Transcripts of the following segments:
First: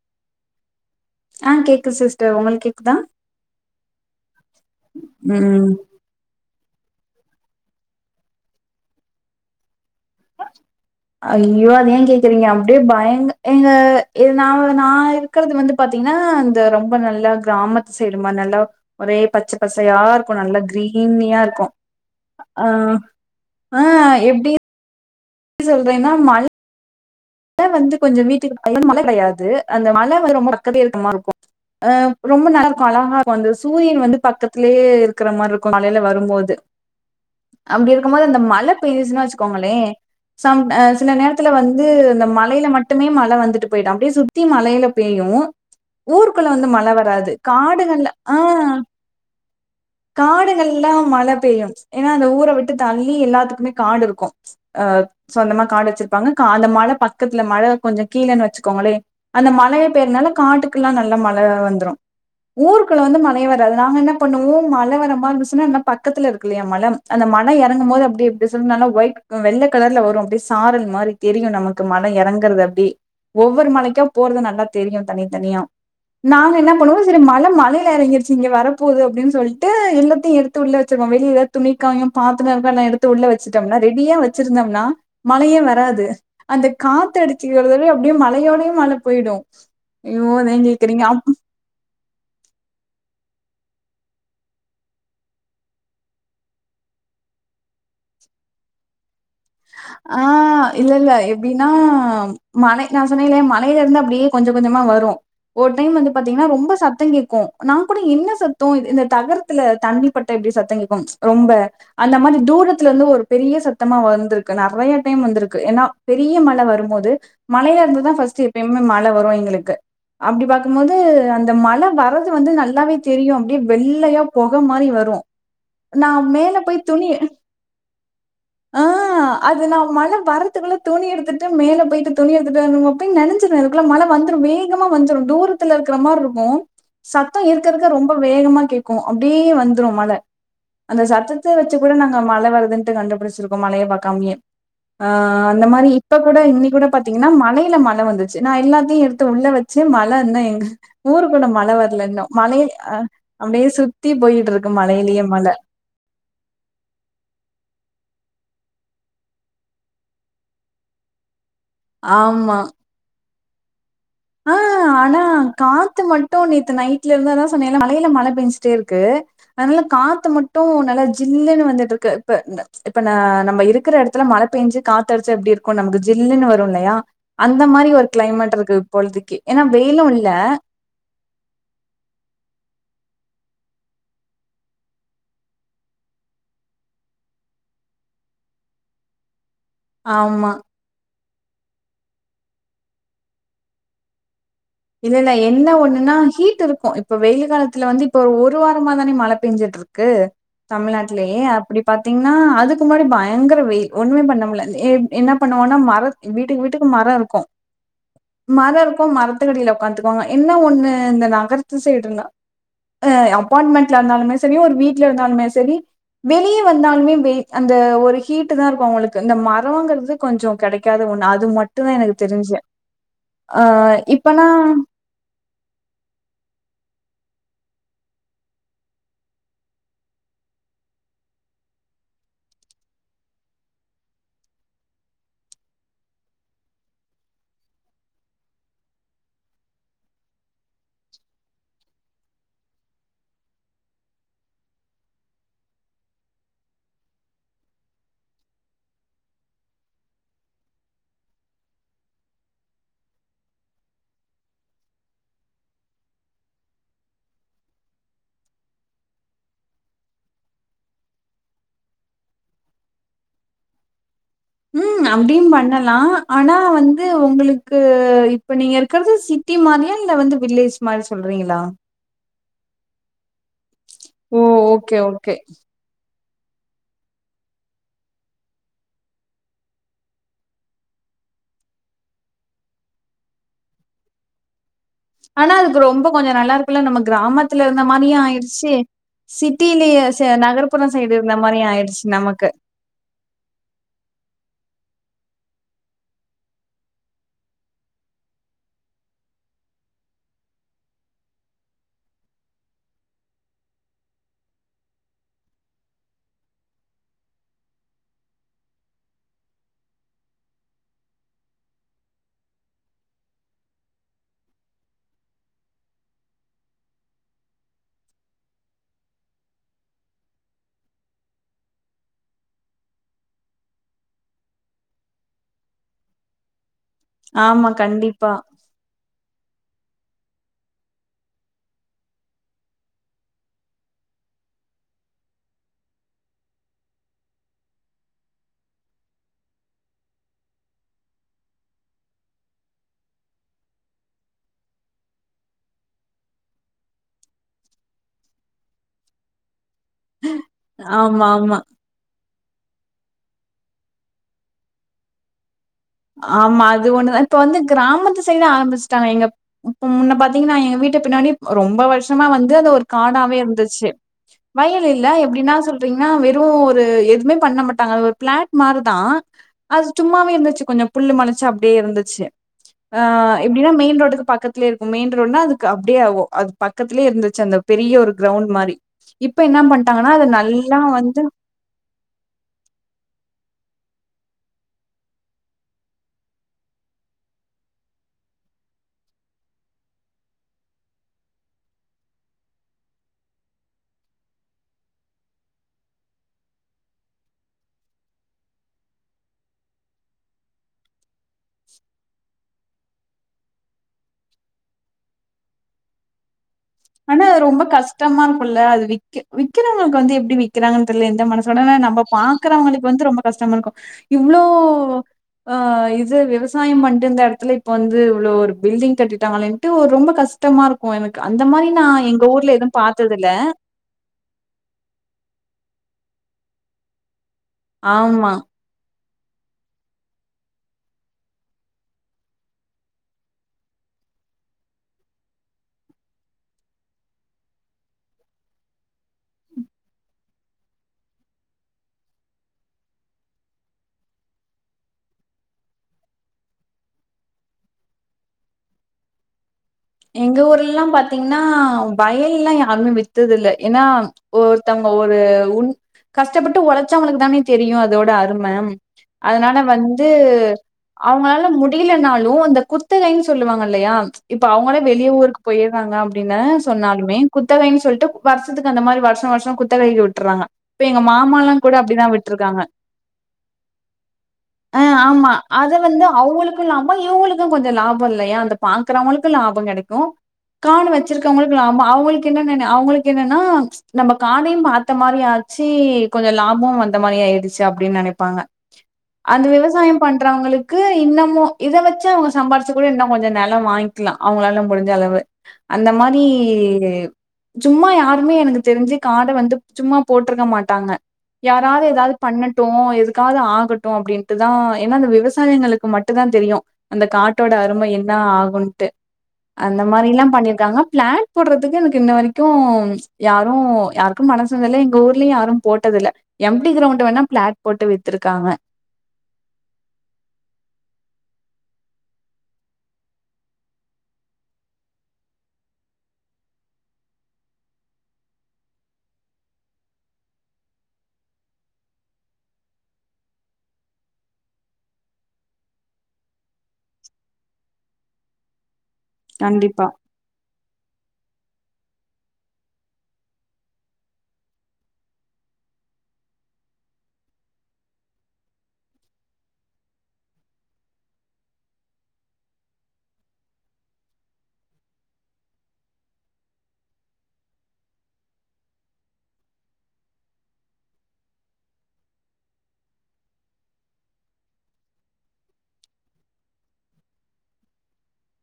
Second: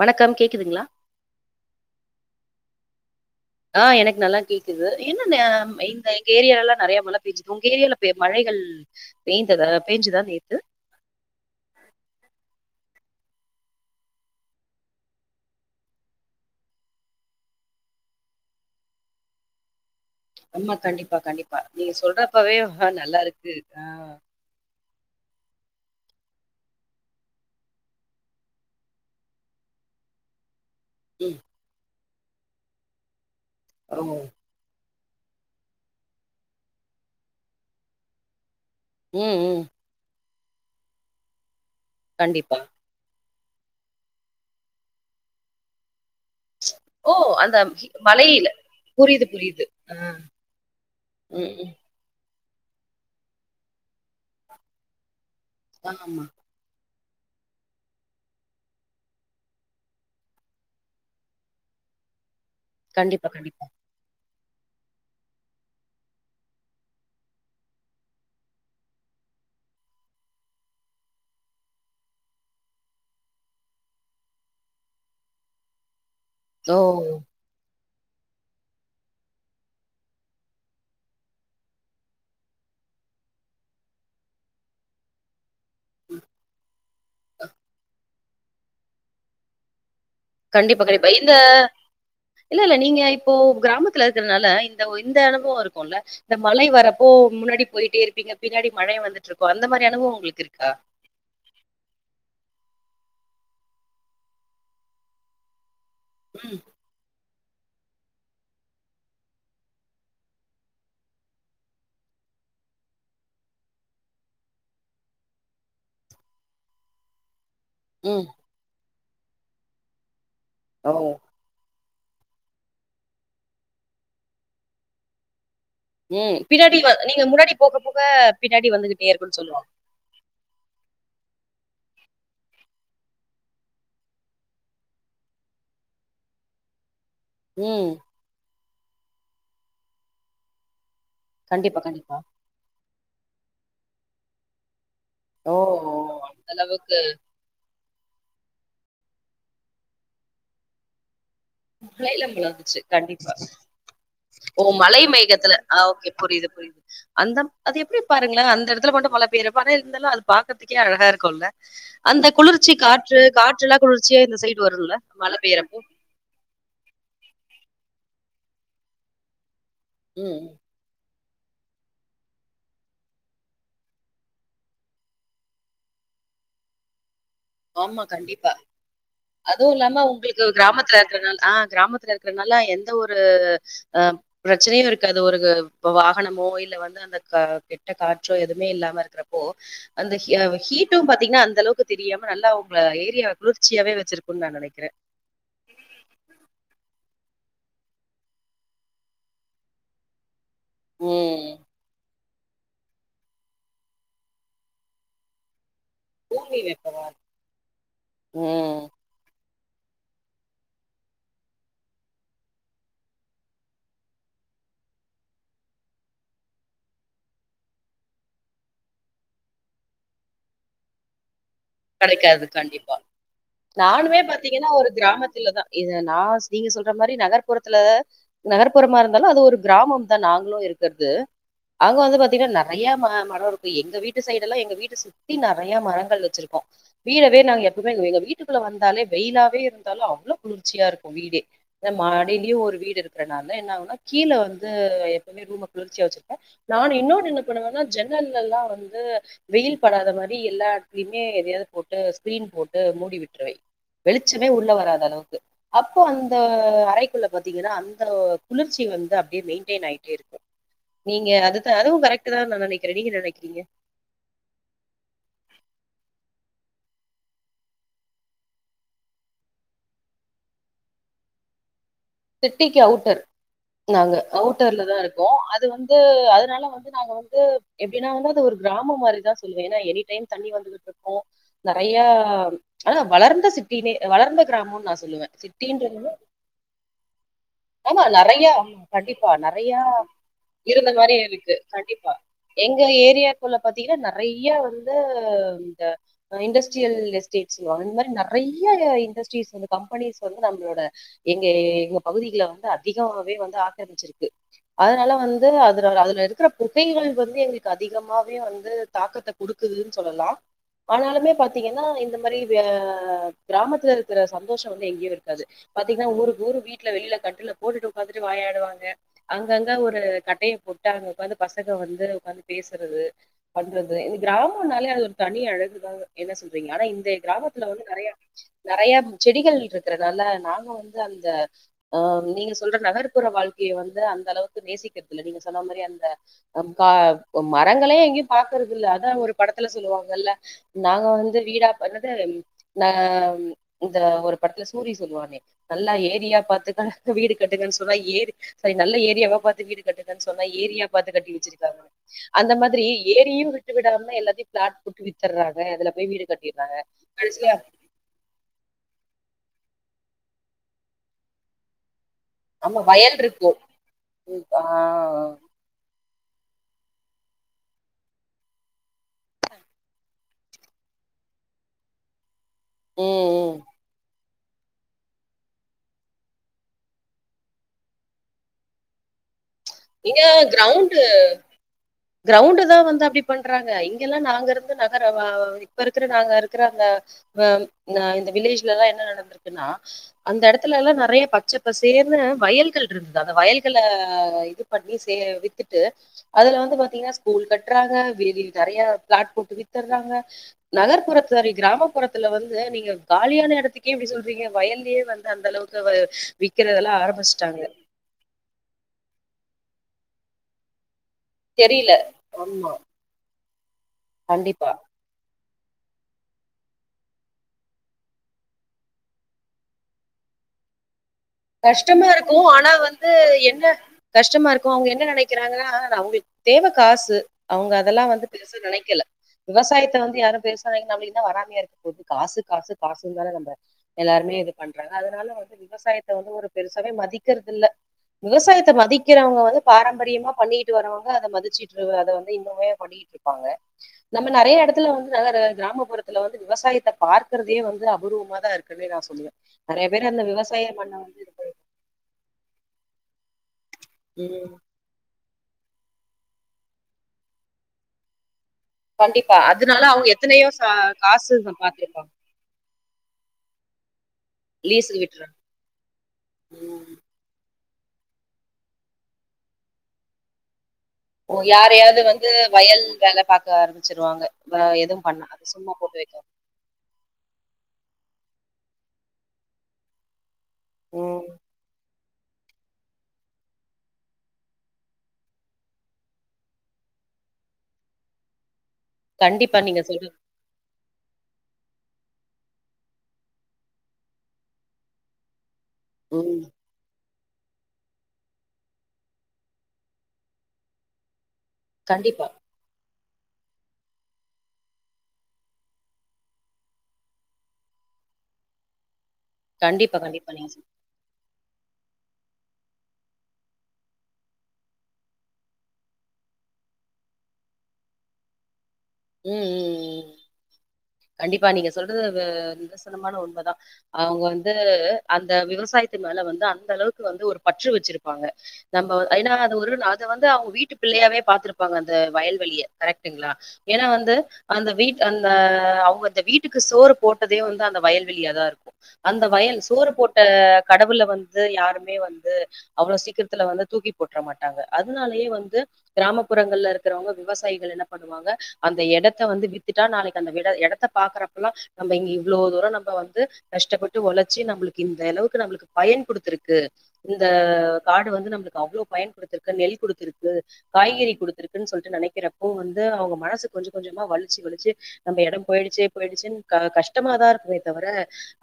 வணக்கம் கேக்குதுங்களா ஆஹ் கேக்குது சிஸ்டர் உங்களுக்கு கேக்குதா ஆஹ் எனக்கு நல்லா கேக்குது என்ன ம் எங்க ஏரியால எல்லாம் நிறைய மழ பெஞ்சுதுங்க உங்க ஏரியால் மழைகள் பெய்ந்த பெயஞ்சுதான் நேர்த்து ஐயோ அத ஏன் கேக்குறீங்க அப்படியே பயங்க எங்க ந நான் இருக்கிறது வந்து பாத்தீங்கன்னா இந்த ரொம்ப நல்லா கிராமத்து சைடு மாதிரி நல்லா ஒரே பச்சை பசை யாரு ஆமா கண்டிப்பா கண்டிப்பா நீங்க சொல்றப்பவே ஆ ஹ நல்லா இருக்கு ஆஹ் டி சொல்றன்னா மழ வந்து கொஞ்சம் வீட்டுக்குைய மழை கிடையாது அந்த மழை வந்து ரொம்ப தழுக்கமா இருக்கும் ம். அஹ ரொம்ப [unintelligible] அழகா அந்த ஓ! சூரியன் வந்து பக்கத்திலயே இருக்கு இருக்கிற மாதிரி இருக்கும் மலையில வரும்போது அப்படி இருக்கும் போது அந்த மழை இப்பதுன்னா ம், ம். வச்சுக்கோங்களே சம் ட சில நேரத்துல வந்து கண்டிப்பா. மலைல மட்டுமே மழை வந்து ட்டு போயிட்டான் அப்படியே சுத்தி மலையில பெய்யும் ஊருக்குள்ள வந்து மழை ஓ! வராது அந்த ஹி காடுகள்ல மலையில. ஆஹ் புரியுது, புரியுது. காடுகள்லாம் மழை ம், ம். பெய்யும் ஏன்னா அந்த ஊர விட்டு தள்ளி எல்லாத்துக்குமே காடு இருக்கும் அஹ் சொந்தமா காடு ஆமா. வச்சிருப்பாங்க கால மால ப பக்கத்துல மழை கொஞ்சம் கீழேன்னு வச்சுக்கோங்களே அந்த மழையை பெயறனால காட்டுக்குெல்லாம் நல்லா மழை வந்துரும் ஊர்குல்ல வந்து கண்டிப்பா, கண்டிப்பா. மழையேவராது நாங்க என்ன பண்ணுவ மழை வரமாதிருச்சுனா பக்கத்து இரு இல்ல மழை அந்த மழை இறங்கும் போது ஒயிட் வெள்ள கலர்ல வரும் சரல்மாதிரி தெரியும் நமக்கு க்கு மலை இறங்கறது அப்டி ஒவ்வொரு மலைக்கும் போறது நல்லா தெரியும் தனித்தனியா நாங்க என்ன ஓ! பண்ணுவோம் செரி மழை மழ [unintelligible] எறங்கிடுச்சி இங்க வரப்போது அப்டின்னு சொல்ட்டு எல்லாத்தையும் எடுத்து உள்ள வச்சிடுவம் வெளிய எதாது துணி காயும் பாத்திரம் இருக்க எல்லா எடுத்து உள்ள வச்சிட்டோம்னா ரெடியா வச்சிருந்தோம்னா ரெடியா வச்சிருந்தோம்னா மழைய வர் வராது அந்த காத்து அடித்துக்கத அப்படியே மழையோடயையும் மழ போயிடும் கண்டிப்பா கண்டிப்பா இந்த இல்ல இல்ல நீங்க இப்போ கிராமத்துல இருக்கிறதுனால இந்த இந்த அனுவம் இருக்கும்ல்ல இந்த மழை வரப்போ முன்னாடி போயிட்டே இருப்பீங்க பின்னாடி மழையை வந்து ஆஹ் இல்ல இல்ல எப்டின்னா மழை நான் சொன்னலேன் மலையில இருந்து அப்படியே கொஞ்சம் கொஞ்சமா வரும் ஓட்டு டைம் வந்து பாத்தீங்கன்னா ம். ரொம்ப சத்தம் கேக்கும் நங்க கூட என்ன சத்தம் இந்த தகரத்துல தண்ணிப்பட்ட எப்படி சத்தம் கேக்கும் ரொம்ப அந்த மாதிரி தூரத்துல இருந்து ஒரு பெரிய சத்தமா வந்தருக்கு நெறைய டைம் வந்திருக்கு ஏன்னா பெரிய மழை வரும்போது மலைய இருந்து தான் ம். பஸ்ட் எப்புமே ம ல்ல வரும் எங்களுக்கு அப்டி ஓ! பார்க்கும்போது அந்த மழை வ வர்றது வந்து நல்லாவே தெரியும் அப்டியே வெள்ளையா பொக மாரி வரும் உம் பின்னாடி நீங்க முன்னாடி போக போக பின்னாடி ஆ வந்துகிட்டே இருக்குன்னு சொல் அது நா மழ வர்றத்துக்குள்ள துணி எடுத்துட்டு மேல போயிட்டு துணி எடுத்துட்டு வ அப்ப நெனச்ச அதுக்கெலம் மழை வந்துரும் வேகமா வந்துரும் தூரத்துல இருக்கிறமார் இருக்கும் சத்தோ இருக்க இருக்க ம். ரொம்ப வேகமா கேட் உம் அப்டியே வந்துரும் மழ அந்த சத்தத்த வச்சு கண்டிப்பா, கூட கண்டிப்பா. நாங்க மழ வருது கண்டுபிடிச்சிருக்கும் மழய பாக்காமையே ஆஹ ஓ! அந்த மாரி இப்ப கூட அந்த இன்னி கூட அளவுக்கு பாத்தீங்கன்னா மலையில ம [unintelligible] வந்துச்சு நான் எல்லாத்தையும் எடுத்து உள்ள வச்சு மழ இருந்த எங்க ஊருக் மலயில மிளாந்துச்சு கண்டிப்பா அப்டியே சுத்தி போயிட்டு ஓ இருக்கு மலை மழையிலயே மழை. மேகத்துல ஓகே புரியுது புரியுது அந்த அது எப்டி பாருங்கள அந்த இடத்துல மழ பெய்றது இருந்தாலும் அது பாக்குறதுக்கே அழகா இருக்கும்ல்ல அந்த ஆமா. குளிர்ச்சி காற்று காற்று குளிர்ச்சியா இந்த சைடு வரும்ல மழை பெயரப்போ ட்டோ நேத்து நைட்ல இருந்தா தான் சமையலு மழையில மழ பேஞ்ட்டே இருக்கு அதனால காத்து ம் மட்டும் நல்லா ஜில்லுன்னு வந்துட்டு இருக்கு இப்ப இப்ப ந நம்ம இருக்கிற இடத்துல மழ பெஞ்சு காத்தடிச்சு எப்டி இருக்கும் நமக்கு ஜில்லுன்னு வரும் இல்லயா அந்த மாரி ஆமா ஒரு கண்டிப்பா கிளைமேட் இருக்கு இப்பொழுதைக்கு ஏன்னா அதுவும் இல்லாம வெயிலு இல்ல உங்களுக்கு கிராமத்துல இருக்கறனால ஆஹ் கிராமத்துல இருக்கறனால எந்த ஒரு ஒரு அஹ பிரச்சனையும் இருக்கு அது ஒரு வாகனமோ இல்ல வந்து அந்த கெட்ட காற்றோ எதுவுமே இல்லாம இருக்கிறப்போ அந்த ஆமா ஹீட்டு பாத் அப்டினா அந்த அளவுக்கு தெரியம் நல்ல உங்கள ஏரியாவ குளிர்ச்சியாவே வச்சிருக்கும் நா நெனக் இல்ல இல்ல என்ன ஒண்ணுன்னா ஹீட் இருக்கு இப்ப வெயில் காலத்துல வந்து இப்ப ஒரு வாரமா தானே மழை பெஞ்சுட்டு இருக்கு தமிழ்நாட்டுலயே ம் அப்டி பாத்தீங் நா அதுக்கு முன்னாடி பயங்கர வெயில் ஒண்ணுமே பண்ண முல என்ன பண்ணுவோனா மர பூமி வீட்டுக்கு வீட்டுக்கு வெப்பமா மரம் இருக்கும் மரம் ம். இருக்கும் மரத் [unintelligible] உக்காந்துக்குவாங்க என்ன ஒண்ணு இந்த நகரத்து சைடுன அபார்மெண்ட்ல இருந்தாலுமே செரி ஒரு வீட்டுல இருந்தாலுமே செரி வெளிய வந்தாலுமே அந்த ஒரு ஹீட்டு தான் இருக்கும் அவங்களுக்கு இந்த மரம்ங்கிறது கொஞ்சம் கிடைக்காத ஒண்ணு அது மட்டும் டும் தா எனக்கு கெடைக்காது தெரிஞ்ச கண்டிப்பா. ஆஹ நானுமே பாத்தீங்கன்னா ஒரு கிராமத்துல தான் இத நான் நீங்க சொல்ற மாரி நகர்புறத்துல நகர்ப்புறமா இருந்தாலும் அது ஒரு கிராமம் தான் நாங்களும் இருக்கிறது அங்க வந்து பாத்தீங்கன்னா நெறைய மரம் இருக்கும் எங்க வீட்டு சைடு லாம் எங்க வீட்ட சுத்தி நெறய மரங்கள் வச்சிருக்கோம் வீடவே நாங்க எப்பவுமே எங்க வீட்டுக்குள்ள வந்தாலே வெயிலாவே இருந்தாலும் அவ்ளோ குளிர்ச்சியா இருக்கும் வீடே மாடியிலயும் ஒரு வீடு இருக்கிறனால என்ன ஆனா கீழ வந்து எப்பவுமே ரூம குளிர்ச்சியா வச்சிருக்கேன் நானும் இன்னொன்னு என்ன பண்ணுவேன்னா ஜன்னல்ல எலாம் வந்து வெயில் படாத மாரி எல்லாடலயுமே எதையாவது போட்டு ஸ்கிரீன் போட்டு மூடி விட்டுருவேன் வெளிச்சமே உள்ள வராத அளவுக்கு அப்போ அந்த அறைக்குள்ள பாத்தீங்கன்னா அந்த குளிர்ச்சி வந்து அப்டியே மெயின்டெயின் ஆயிட்டே இருக்கும் நீங்க அது அதுவும் கரெக்ட் தான் நான் நெனக்கிறேன் நீங்க நெனக்கிறீங்க ம் அப்டியும் பண்ணலாம் ஆனா வந்து உங்களுக்கு இப்ப நீங்க இருக்கிறது சிட்டி மாரியா இல்ல வந்து வில்லேஜ் மாரி சொல்றீங்களா சிட்டிக்கு அவுட்டர் நாங்க ஓ அவுட்டர்லதா ஓகே ஓகே இருக்கோம் அது வந்து அத னால வந்து நாங்க வந்து எப்டின்னா ஊந்து ஒரு கிராமம் மாரிதா சொல்லுவேன் ஏனா எனி டைம் தண்ணி வந்துகுட்ருக்கு நறயா ஆனா வளர்ந்த சிட்டினே வளர்ந்த கிராம ஆனா அதுக்கு ரொம்ப கொஞ்ச நல்லா இரு ஆமா நெறைய கண்டிப்பா நெறைய சிட்டிலயே ச நகர்ப்புற இருந்த சைடு மாரி இருக்கு ஆயிடுச்சு கண்டிப்பா நமக்கு எங்க ஏரியாக்குள்ள பாத்தீங்கன்னா நெறைய வந் இந்த இண்டஸ்ட்ரியல் எஸ்டேட்ஸ் ந்தமாரி நிறைய இண்டஸ்ட்ரீஸ் கம்பெனிஸ் வந்து நம்மளோட எங்க ங் பகுதிகள வந்து அதிகவே வந்து ஆக்கரமிச்சிருக்கு அதனால வந்து அதுர அதுல இருக்குற புகைகள் வந்து எங்களுக்கு அதிகமாவே வந்து தாக்கத்தை கொடுக்குதுன் சொல்லலா ஆனாலுமே பாார்த்தீங்கன்னா இந்த மாரி அஅ கிராமத்துருக்குற சந்தோஷ வந்து எங்கேயு இருக்காது ட்டிக ஊருக்கூரு வீட்ல வெளில கட்டுல போட்டுட்டு உட்காந்துட்டு வாயாடுவாங்க அங்கங்க ஒரு கட்டைய போட்டு அங்க உக்காந்து பசங்க வந்து உக்காந்து பேசுறது பண்றது கிராமம்னாலே அது ஒரு தனிஅழகுதாங்க என்ன சொல்றீங்க ஆனா தே ஆமா கிராமத்துல வந்து நறய கண்டிப்பா நறய செடிகள் ட்டுக்குறனால நாங்க ந்த அந்த அ நீங்க சொல்ற நகர்ப்புற வாழ்க்கைய வந்து அந்த அளவுக்கு நேசிக்கிறது இல்ல நீங்க சொன்ன மாரி அந்த நம் கா மரங்களே எங்கியும் பாக்குறது இல்ல அதா ஒரு படத்துல சொல்லுவாங்கல்ல நாங்க வந்து வீடா பண்ணது ந இந்த ஒரு படத்துல சூரி சொல்லுவானே நல்லா ஏரியா பாத்துக வீடு கட்டுங்க சொல்வ ஏரு சர் நல்ல ஏரியாவா பாத்து வீடு கட்டுங்கன தொன்னா ஏரியா பாத்து ஆமா கட்டி ஆமா வச்சிருக்காங்க அந்த மாதிரி ஏரியும் விட்டு விடாமன எல்லத்தையு பிளாட் போட்டு வித்தரா ஆமா அது ஒண்ணு இப்ப வந்து கிராமத்து சைடு ஆரம்மிச்ட்டாங்க எங்க முன்ன பாத்தீங்கன்னா எங்க வீட்டு பின்னாடி ரொம்ப வஷ் த்தமா வந்து து ஆமா ஒரு வயல் காடாவே இருக்கும். இருந்துச்சு ஆ வயல் இல்ல எப்டினா சொல்றீங் நா வெறு ஒரு எதுமே பண்ண மட்டாங்க பிளாட் மாருதா அது சும்மாவே இருந்துச்சு கொஞ்ச புல்லு மொலச்சு அப்டே இருந்துச்சு அ ம் ம். எப்டின்னா மெயின் ரோட்டுக்கு பக்கத்லே இருக்கும் மெயின் ரோடுன அதுக்கு அப்டியே ஓ அத் பக்கத்லே இருந்துச்சு அந்த பெரிய ஒரு கிரவுண் மாரி இப் இங்க கிரவுண்டு கிரவுண்ட தா வந்து அப்படி பண்றாங்க கில்லா நாங்க இருந்து நகர வா இப்ப இருக்குற நாங்க இருக்குற அந்த வ ந்த இந்த வில்லேஜ்லலாம் என்ன நடந்துருக்குன்னா அந்த இடத்துலல்லா நெறைய பச்சப்பசேர்னு வயல்கள் இருந்து அத வயல்கள இது பட்ணி சே வித்துட்டு அதுல வந்து பாத்தீங்கனா ஸ்கூல் கட்றாங்க வெவி தரய பிளாட் போட்டு வித்துறாங்க நகர்ப்புற சரி கிராமப்புறத்துல வந்து நீங்க காலியான இடத்துக்கே இப்டி சொல்றீங்க வயல்லயே வந்து அந்த அளவுக்கு விக்கிறதெல்லாம் ஆனா ரொம்ப ஆரம்பிச்சிட்டாங்க கஷ்டமா க்குல்ல அது விக்க விக் க்கிறவங்களுக் வந்து எப்டி விக்கிராங் த்தல எந்த மனசோட தெரியல நம்ப ஆமா பாக்குறவங்களுக்கு வந்து ரொம்ப கஷ் [unintelligible] இவ்ளோ கண்டிப்பா ஆஹ் இது விவசாய பண்டுந்த எடத்துல இப்ப வந்து இவ்ளோ ஒரு பில்டிங் கட்டிடாங்களேன்ட்டு ஒர் ரொம்ப கஷ்டமா இருக்கு எனக்கு அந்த மாரி நா கஷ்டமா எங்க இருக்கு ஊர்ல ஆனா எதுவும் வந்து பாத்ததில்ல என்ன கஷ்டமா இருக்கு அவுங்க என்ன நெனக்கிறாங்க அ அ அவுங்குள் தேவ காசு அவுங்க அதல்லா வந்து ஆமா பெருசா நெனக்கல விவசாயத்த வந்து யாரு பெஸ்சா நெனக்கமேயிந்தா வராமையே இருந்து போது காசு காசு காசு வராதம்ப எல்லாருமே இது பண்றாங்க அதனால வந்து விவசாய த வுந்து ஒரு பெருசாவே மதிக்கறுதுள்ள விவசாயத்த மதிக்கிறவங்க வந்து பாரம்பரியமா பண்ணிட்டு வரறவங்க அத மதிச்சிட்டுரு அத வந்து இன்னுமே பண்ணிட்டு இருப்பாங்க நம்ப நறய எடத்துல வந்து நல்லர கிராமப்புறத்துல வந்து விவசாயத்த பார்க்கறதையே வந்து அபூர்வமாதா இருக்குன்னு நா சொல்லுவே நறய பேரு அந்த விவசாய பண்ண த்தீங்கன்னா வயல்லாம் யாருமே வித்தது இல்ல ஏன்னா உம் ஒருத்தங்க ஒரு உன் கஷ்டப்பட்டு ஒழைச்சவங்களுக்கு தானே தெரியும் அதோட அருமை மேம் கண்டிப்பா அதனால வந்து அவங்க எத்தனையோ சா- காசு அவங்களால பாத்துருப்பாங்க முடியலனாலும் அந்த குத்தகைன்னு சொல்லுவாங்க இல்லையா இப் லீஸுக்கு ஒனேவெளி விட்டுறாங்க ஊருக்கு போயிருக்காங்க அப்டின்னு சொன்னாலுமே குத் குத்தகைன்னனு சொல்லிட்டு வருசத்துக்கு அந்த மாதிரி வருசம்-வருசம் குத்தகை விட்டுறாங்க இப்ப எங்க ஓ, மாம எல்லாம் கூட யாரையாவது அப்டிதான் வந்து விட்டுருக்காங்க வயல் வேலை பார்க்க ஆரம்பிச்சிருவாங்க வ- ஹா எதுவும் பண்ண ஆமா அது அத சும்மா போட்டு வந்து வைக்க அவுங்களுக்கும் லாபம் இவுங்களுக்கும் கொஞ்சம லாபம் இல்லயா பாக்குறவன் லாபம் கெடைக்கு காணு ம். வச்சிருக்கவங்களுக்கு லாப அவுங்களுக்கு கின்ன என்ன அவுங்களுக்கு என்னன்னா நம்ம காதையும் பாத்த மாதிரிய ஆச்சு கொஞ்ச லாபமம் அந்த மாதிரி ஆயிடுச்சு அப்டின்னு நனைப்பாங்க அது கண்டிப்பா நீங்க விவசாயம் சொல்றது பண்றவங்களு க்கு இன்னமும் இத வச்சு அவுங்க சம்பாிச்சு கூட இன்னும் கொஞ்ச நிலம் வாங்கி லாம் அவுங்களா முடிஞ்சளவு அந்த மாரி ம். சும்மா யாருமே எனக்கு தெரிஞ்சு காடை வந்து சும்மா போட்ருக்க மாட்டாங்க யாராவது ஏதாவது கண்டிப்பா பண்ணட்டும் எது கா ஆகட்டும் அப்டின்ட்டுதான் ஏனா அந்த விவசாயங்களுக்கு மட்டும் தான் தெரியும் அந்த காட்டோட அருமை என்ன ஆகுன்னு அந்த கண்டிப்பா கண்டிப்பா மாரில்லாம் நீங்க சொல்றது பண்ணிருக்காங்க பிளான் போடுறதுக்கு எனக்கு இன்ன வரைக்கும் யாரும் யாருக்கும் மனசு இல்ல எங்க ஊர்லயும் யாரும் போட்டத இல்ல எம்டி கிரவுண்ட் வேணா பிளாட் போட்டு வித்துருக்காங்க உம்-உம்-உம் ப்பா நீங்க சொல்றது நிதர்சனமான உண்ம தான் அவுங்க வந்து அந்த விவசாயத்து மேல வந்து அந்த அளவுக்கு வந்து ஒரு பற்று வச்சிருப்பாங்க நம்ம ஏன்னா அது ஒரு அத வந்து அவுங்க வீட்டு பிள்ளையாவே பா்த்திருப்பாங்க அந்த வயல்வெளிய கரெக்டுங்களா ஏனா வந்து அந்த வீட அந்த அவுங்க அந்த வீட்டுக்கு சோறு போட்டதே வந்து அந்த வயல்வெளியா தான் இருக்கும் அந்த வயல் கண்டிப்பா. சோறு போட்ட கடவுல வந்து யாருமே வந்து அவ்ளவு சீக்கிரத்துல வந்து தூக்கிப் போட்ர மாட்டாங்க அதனாலயே வந்து கிராமப்புறங்கள்ல இருக்கிறவங்க விவசாயிகள் என்ன பண்ணுவாங்க அந்த எடத்த வந்து வித்துட்டா நாளைக்கு அந்த இடத்த பாக்குறப்பல்லா நம்ம இங்க இவ்ளவு தூரம் நம்ம வந்து கஷ்டப்பட்டு ஒழச்சு நம்மளுக்கு இந்த அளவுக்கு நம்மளுக்கு பயன் கொடுத்திருக்கு இந்த காடு வந்து நம்மளுக்கு அவ்ளவு பயன் கொடுத்திருக்கு நெல் குடுத்துருக்கு காய்கறி குடுத்துருக்குன்னு சொல்லிட்டு நெனைக்கிறப்போ வந்து அவுங்க மனசு கொஞ்ச கொஞ்சமா வலிச்சு-வலிச்சு நம்ம இடம் போயிடுச்சே-போயிடுச்சுன்னு கஷ்டமா தான் இருக்குமே தவிர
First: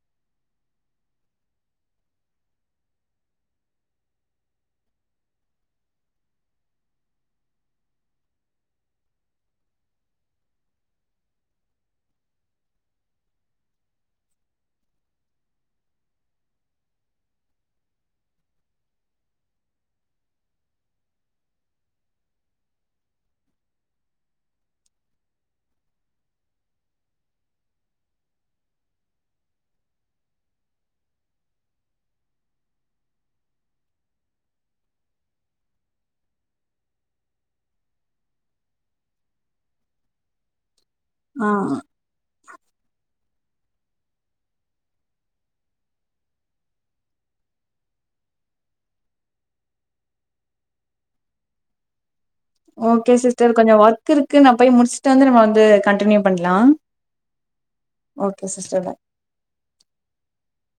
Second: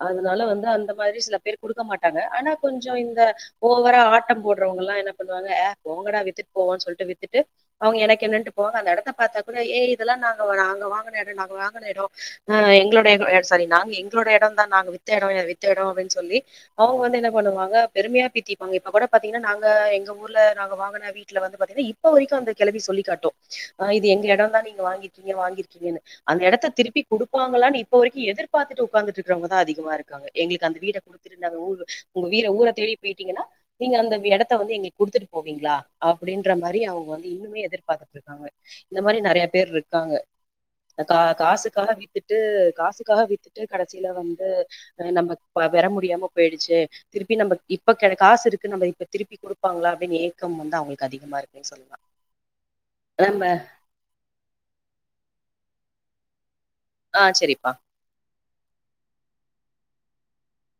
அதனால வந்து அந்த மாதிரி சில பேர் கொடுக்க மாட்டாங்க ஆனா கொஞ்ச இந்த ஓவரா ஆட்டம் போடுறவங்கயெல்லா என்ன பண்ணுவாங்க ஏ போங்கடா வித்துட்டு போவான்னு சொல்லிட்டு வித்துட்டு அவுங்க எனக்கு என்னன்னட்டு போவாங்க அந்த இடத்த பாத்தா கூட ஏ இதெல்லாம் நாங்கங்க வாங்குன எடோ நாங்க வாங்கின இடம் ஹ எங்களோட இடம் சாரி நாங்க எங்களோட இடம் தான் நாங்க வித்த இடம்-வித்த இடம் அப்டின்னு சொல்லி அவுங்க வந்து என்ன பண்ணுவாங்க பெருமையா பிரித்திப்பாங்க இப்ப கூட பாத்தீங்கன்னா நாங்க எங்க ஊர்ல நாங்க வாங்கின வீட்டுல வந்து பாத்தீங்கன்னா இப்ப வரைக்கும் அந்த கிளவி சொல்லிக்க காட்டும் ஹா இது எங்க இடம் தான் நீங்க வாங்கிருக்கீங்க வாங்கிருக்கீங்கன்னு அந்த எடத்த திருப்பி குடுப்பாங்களான்னு இப்ப வரைக்கும் எதிர்பார்த்துட்டு உட்காந்துட்டுக்கறவங்கதான் அதிகமா இருக்காங்க எங்களுக்கு அந்த வீட குடுத்துந்தங்க ஊரு உங்க வீட ஊரை தேடி போயிட்டீங்கன்னா நீங்க அந்த இடத்த வந்து எங்களுக்கு குடுத்துட்டு போவீங்களா அப்டின்ற மாரி அவுங்க வந்து இன்னுமே எதிர்பாத்துட்டு இருக்காங்க இந்த மாதிரி நறைய பேர்ருக்காங்க கா ஆ காசுக்காக வீத்துட்டு காசுக்காக வீத் ட்டு கடைசியில வந்து நம்ம பெற முடியாம போயிடுச்சு திருப்பி நம்ம இப்ப க காசு இருக்கு நம்ம இப்ப திருப்பி கொடுப்பாங்களா அப்படின்னு ஏக்கம் வந்து அவுங்களுக்கு அதிகமா இருக்குன்னு சொல்லுவாம் ஓகே சிஸ்டர் கொஞ்சோ ஒர்க் இருக்கு நா போய் முடிச்சுட்டு வந்து நம்ம வந்து கண்டினியூ பண்ணலாம் ஹா செரிப்பா ஓகே சிஸ்டர்